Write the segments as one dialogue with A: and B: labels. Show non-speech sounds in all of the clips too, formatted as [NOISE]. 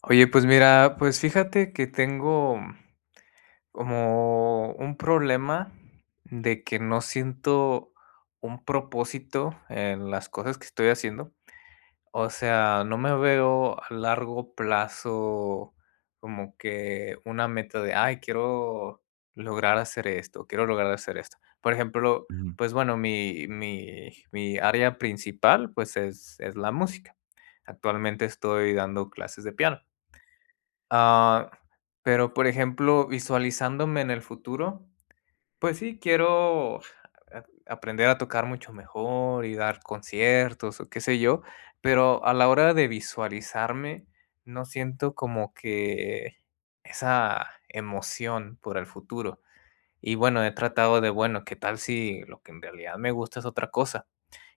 A: Oye, pues mira, pues fíjate que tengo como un problema, de que no siento un propósito en las cosas que estoy haciendo. O sea, no me veo a largo plazo como que una meta de: "Ay, quiero lograr hacer esto quiero lograr hacer esto". Por ejemplo, pues bueno, mi mi mi área principal, pues es es la música. Actualmente, estoy dando clases de piano. Ah, pero, por ejemplo, visualizándome en el futuro, pues sí, quiero, ja a aprender a tocar mucho mejor y dar conciertos o ¿qué sé yo? Pero a la hora de visualizarme no siento como que esa emoción por el futuro y bueno, he tratado de bueno, ¿qué tal si lo que en realidad me gusta es otra cosa?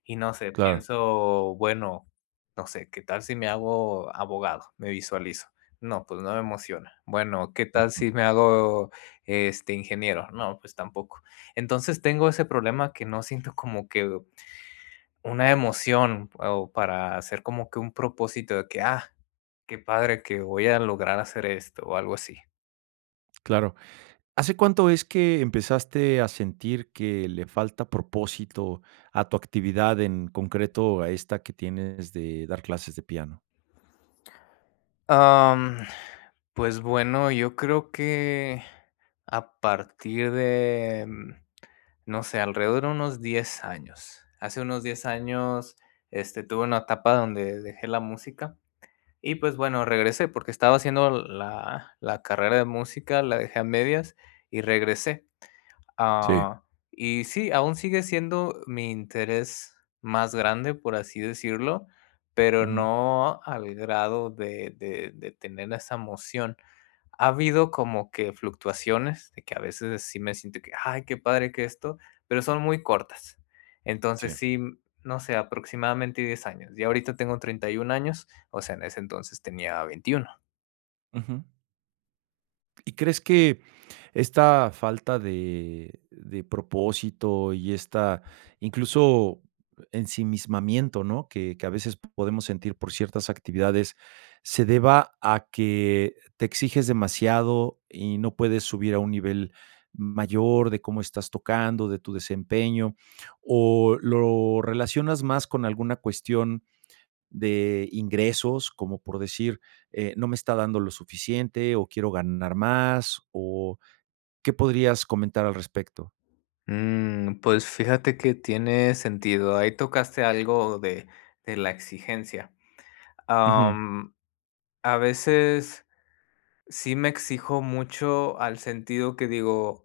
A: Y no sé,
B: Claro.
A: pienso bueno, no sé, ¿qué tal si me hago abogado? Me visualizo. No, pues no me emociona. Bueno, ¿qué tal
B: Ujú.
A: si me hago, este, ingeniero? No, pues tampoco. Entonces tengo ese problema, que no siento como que una emoción o para hacer como que un propósito de que: "Ah, qué padre que voy a lograr hacer esto". O algo así.
B: Claro, ¿hace cuánto es que empezaste a sentir que le falta propósito a tu actividad en concreto, a esta que tienes de dar clases de piano?
A: Am, pues bueno, yo creo que a partir de no sé, alrededor de unos 10 años, hace unos 10 años, este, tuve una etapa donde dejé la música y, pues bueno, regresé porque estaba haciendo la la carrera de música. La dejé a medias y regresé.
B: Sí.
A: Ah, y sí, aún sigue siendo mi interés más grande, por así decirlo. Pero
B: Ujú.
A: no al grado de de, de tener esa emoción. Ha habido como que fluctuaciones de que a veces sí me siento que: "Ay, qué padre que esto", pero son muy cortas.
B: Sí.
A: Entonces sí, no sé, aproximadamente 10 años yo ahorita tengo 31 años. O sea, en ese entonces tenía 21.
B: Ujú. Y, crees que esta falta de de propósito y esta incluso ensimismamiento, ¿no?, que que a veces podemos sentir por ciertas actividades, se deba a que te exiges demasiado y no puedes subir a un nivel mayor de cómo estás tocando, de tu desempeño, o lo relacionas más con alguna cuestión de ingresos, como por decir, eh, no me está dando lo suficiente o quiero ganar más, o ¿qué podrías comentar al respecto?
A: Mm, pues fíjate que tiene sentido. Ahí tocaste algo de de la exigencia.
B: Ujú.
A: Am, a veces sí me exijo mucho, al sentido que digo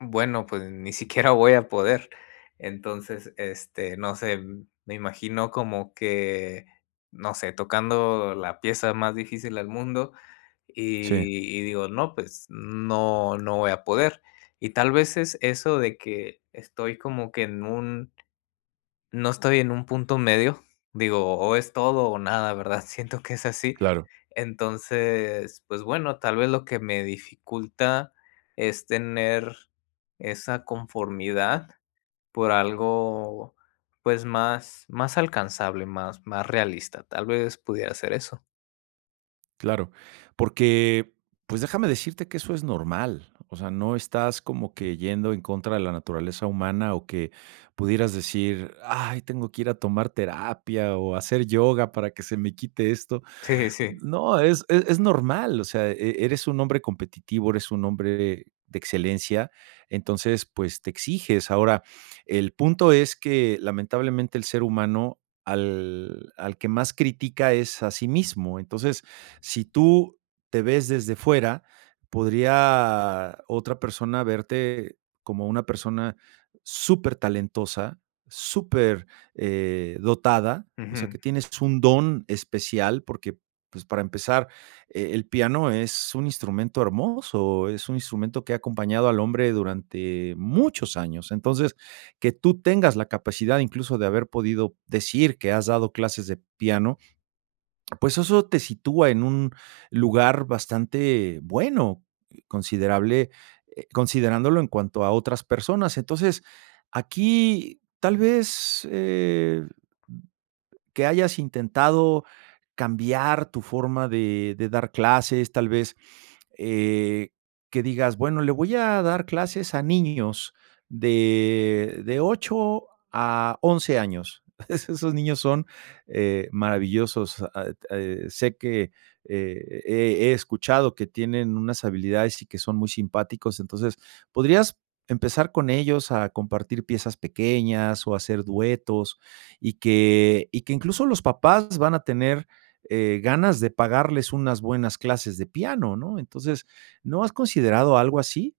A: bueno, pues ni siquiera voy a poder. Entonces, este no sé, me imagino como que no sé, tocando la pieza más difícil del mundo
B: Sí.
A: y y digo, no. Pues no, no voy a poder. Y tal vez es eso, de que estoy como que en un no estoy en un punto medio. Digo, o es todo o nada, ¿verdad? Siento que es así.
B: Claro.
A: Entonces, pues bueno, tal vez lo que me dificulta es tener esa conformidad por algo, pues más más alcanzable, más más realista. Tal vez pudiera ser eso.
B: Claro, porque, pues déjame decirte que eso es normal, o sea, no estás como que yendo en contra de la naturaleza humana o que, pudieras decir: "Ay, tengo que ir a tomar terapia o hacer yoga para que se me quite esto".
A: Sí sí sí.
B: No, es es es normal, o sea, e eres un hombre competitivo, eres un hombre de excelencia, entonces pues, te exiges, ahora, el punto es que, lamentablemente el ser humano, al al que más critica, es a sí mismo, entonces, si tú te ves desde fuera, podría otra persona verte como una persona súper talentosa, súper, eh, dotada, o sea,
A: Ujú.
B: que tienes un don especial porque pues, para empezar, eh, el piano es un instrumento hermoso, es un instrumento que ha acompañado al hombre durante muchos años, entonces, que tú tengas la capacidad, incluso de haber podido decir que has dado clases de piano pues eso te sitúa en un lugar bastante bueno, considerable, eh considerándolo en cuanto a otras personas, entonces, aquí, tal vez, eh, que hayas intentado cambiar tu forma de de dar clases, tal vez, eh, que digas, bueno, le voy a dar clases a niños de de 8 a 11 años, es esos niños son, eh, maravillosos, ah, et eh, sé que, e e he, escuchado que tienen unas habilidades y que son muy simpáticos, entonces, podrías empezar con ellos a compartir piezas pequeñas o hacer duetos, y que y que incluso, los papás van a tener, eh, ganas de pagarles unas buenas clases de piano, ¿no?, entonces, ¿no has considerado algo así?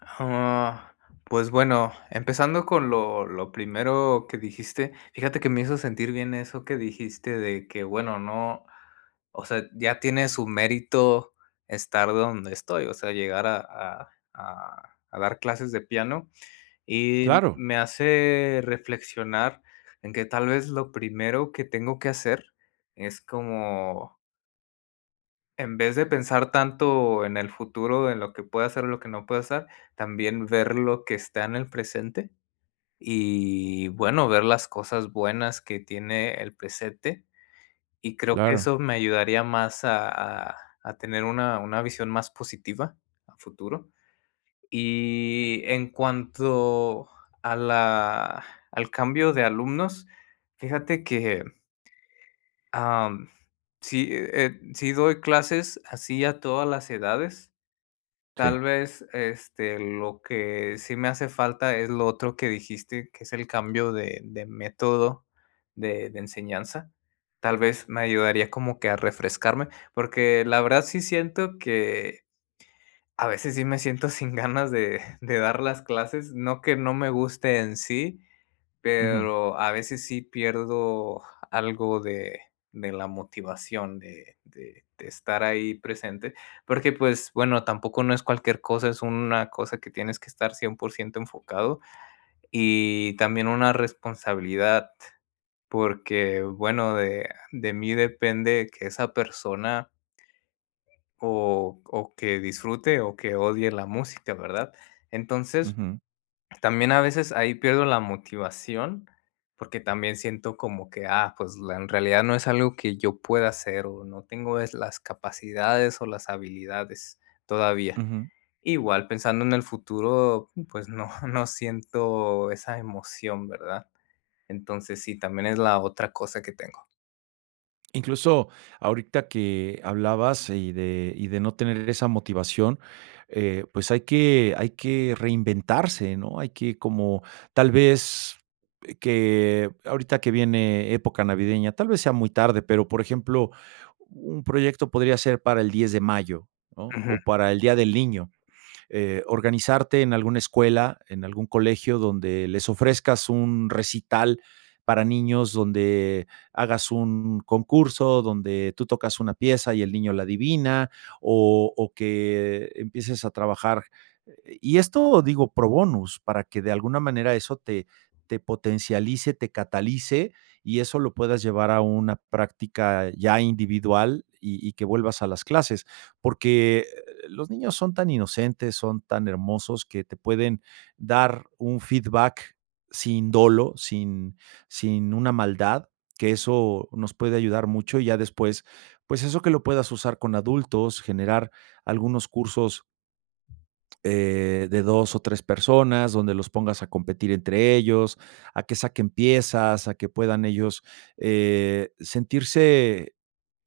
A: Ah, pues bueno, empezando con lo lo primero que dijiste, fíjate que me hizo sentir bien eso que dijiste, de que bueno, no, o sea, ya tiene su mérito estar donde estoy, o sea, llegar a a a a dar clases de piano y
B: Claro.
A: me hace reflexionar en que tal vez lo primero que tengo que hacer es como en vez de pensar tanto en el futuro, en lo que pueda hacer, lo que no puede hacer también ver lo que está en el presente y bueno, ver las cosas buenas que tiene el presente. Y creo que
B: Claro.
A: eso me ayudaría más a a a tener una una visión más positiva a futuro. Y en cuanto a la al cambio de alumnos, fíjate que am, sí, eh eh, si doy clases así a todas las edades.
B: Sí.
A: Tal vez, este, lo que sí me hace falta es lo otro que dijiste, que es el cambio de de método de de enseñanza. Tal vez me ayudaría como que a refrescarme porque, la verdad, sí siento que a veces sí me siento sin ganas [CHUCKLES] de de dar las clases, no que no me guste en sí,
B: Ujú.
A: pero a veces sí pierdo algo de de la motivación de de de estar ahí presente porque, pues, bueno, tampoco no es cualquier cosa, es una cosa que tienes que estar 100% enfocado y también una responsabilidad, porque, bueno, de de mí depende que esa persona o o que disfrute o que odie la música, ¿verdad? Entonces,
B: Ujú.
A: también a veces ahí pierdo la motivación, porque, también siento como que, ah, pues, en realidad no es algo que yo pueda hacer, o no tengo es las capacidades o las habilidades todavía,
B: Ujú.
A: igual pensando en el futuro. Pues, no [CHUCKLES] no siento esa emoción, ¿verdad? Entonces sí, también es la otra cosa que tengo.
B: Incluso ahorita que hablabas y de y de no tener esa motivación, eh, pues, hay que hay que reinventarse, ¿no? Hay que, como tal vez, que ahorita que viene época navideña, tal vez sea muy tarde, pero, por ejemplo, un proyecto podría ser para el 10 de mayo, ¿no?,
A: Ujú.
B: o para el Día del Niño, eh, organizarte en alguna escuela, en algún colegio donde les ofrezcas un recital, para niños, donde hagas un concurso, donde tú tocas una pieza y el niño la adivina, o o que empieces a trabajar. Y esto digo, pro bonus para que de alguna manera eso te te potencialice, te catalice y eso lo puedas llevar a una práctica ya individual y y que vuelvas a las clases, porque, los niños son tan inocentes, son tan hermosos que te pueden dar un feedback sin dolo, sin sin una maldad, que eso nos puede ayudar mucho y ya después, pues, eso que lo puedas usar con adultos, generar algunos cursos. Eh, de 2 o 3 personas donde los pongas a competir entre ellos, a que saquen piezas, a que puedan ellos, eh, sentirse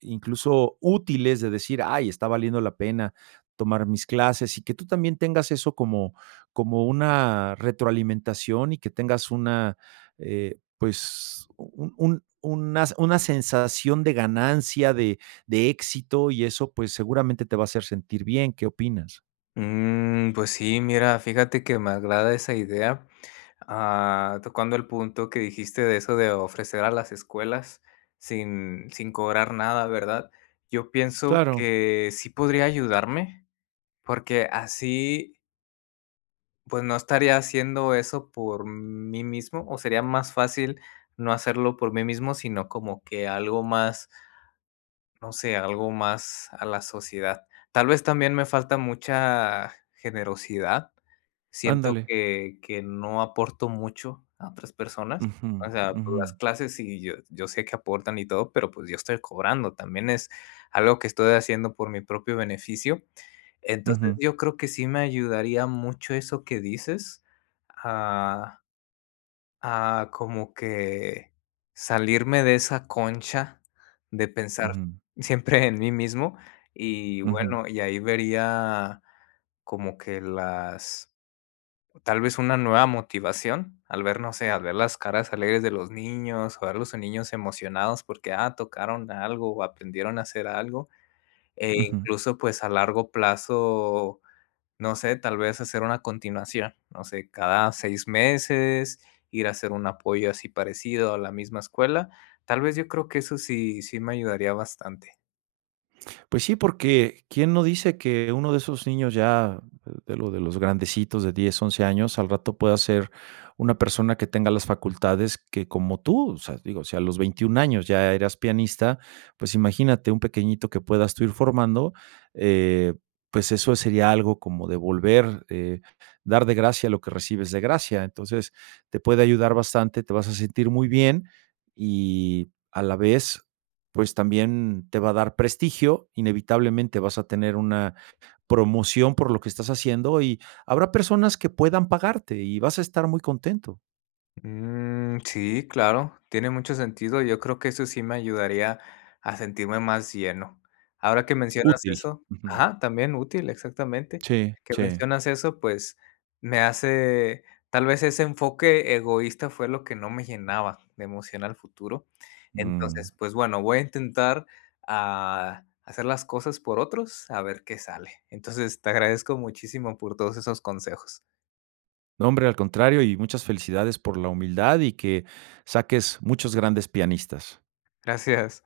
B: incluso útiles de decir: "Ay, está valiendo la pena tomar mis clases", y que tú también tengas eso como como una retroalimentación y que tengas una, eh, pues un un una una sensación de ganancia, de de éxito y eso, pues, seguramente te va a hacer sentir bien, ¿qué opinas?
A: Mm, pues sí. Mira, fíjate que me agrada esa idea. Ah, tocando el punto, que dijiste de eso de ofrecer a las escuelas sin sin cobrar nada, ¿verdad? Yo pienso
B: Claro.
A: que sí podría ayudarme, porque así pues, no estaría haciendo eso por mí mismo, o sería más fácil no hacerlo por mí mismo, sino como que algo más no sé, algo más a la sociedad. Tal vez, también me falta mucha generosidad, siento
B: Ándale.
A: que que no aporto mucho a otras personas.
B: Ujú,
A: O sea,
B: ujú.
A: las clases y yo yo sé que aportan y todo, pero, pues yo estoy cobrando, también es algo que estoy haciendo por mi propio beneficio. Entonces
B: Ujú.
A: yo creo que sí me ayudaría mucho eso que dices a a, como que salirme de esa concha de pensar
B: Ujú.
A: siempre en mí mismo [CHUCKLES] y
B: Ujú.
A: bueno, y ahí vería como que las tal vez una nueva motivación al ver, no sé, al ver las caras alegres de los niños, o a los niños emocionados porque ah, tocaron algo, aprendieron a hacer algo, e
B: Ujú.
A: incluso pues, a largo plazo, no sé, tal vez hacer una continuación, no sé, cada 6 meses, ir a hacer un apoyo así parecido a la misma escuela, tal vez, yo creo que eso sí sí me ayudaría bastante.
B: Pues sí, porque, ¿quién no dice que uno de esos niños ya de lo de los grandecitos de 10, 11 años al rato pueda ser una persona que tenga las facultades, que como tú, o sea, digo, si a los 21 años ya eras pianista, pues, imagínate un pequeñito que puedas tú ir formando, eh, pues, eso sería algo como de volver, eh, dar de gracia lo que recibes de gracia. Entonces te puede ayudar bastante, te vas a sentir muy bien y a la vez, pues, también te va a dar prestigio, inevitablemente vas a tener una promoción por lo que estás haciendo y habrá personas que puedan pagarte y vas a estar muy contento.
A: Mm. Sí, claro, tiene mucho sentido. Yo creo que eso sí me ayudaría a sentirme más lleno, ahora que mencionas
B: Útil.
A: eso
B: Ujú.
A: Ajá, también, útil, exactamente
B: Sí,
A: Que
B: sí.
A: mencionas eso, pues, me hace tal vez ese enfoque egoísta fue lo que no me llenaba de emoción al futuro.
B: Mm.
A: Entonces pues, bueno, voy a intentar, ah, hacer las cosas por otros a ver qué sale, entonces te agradezco muchísimo por todos esos consejos.
B: No, hombre, al contrario, y muchas felicidades por la humildad, y que saques muchos grandes pianistas.
A: Gracias.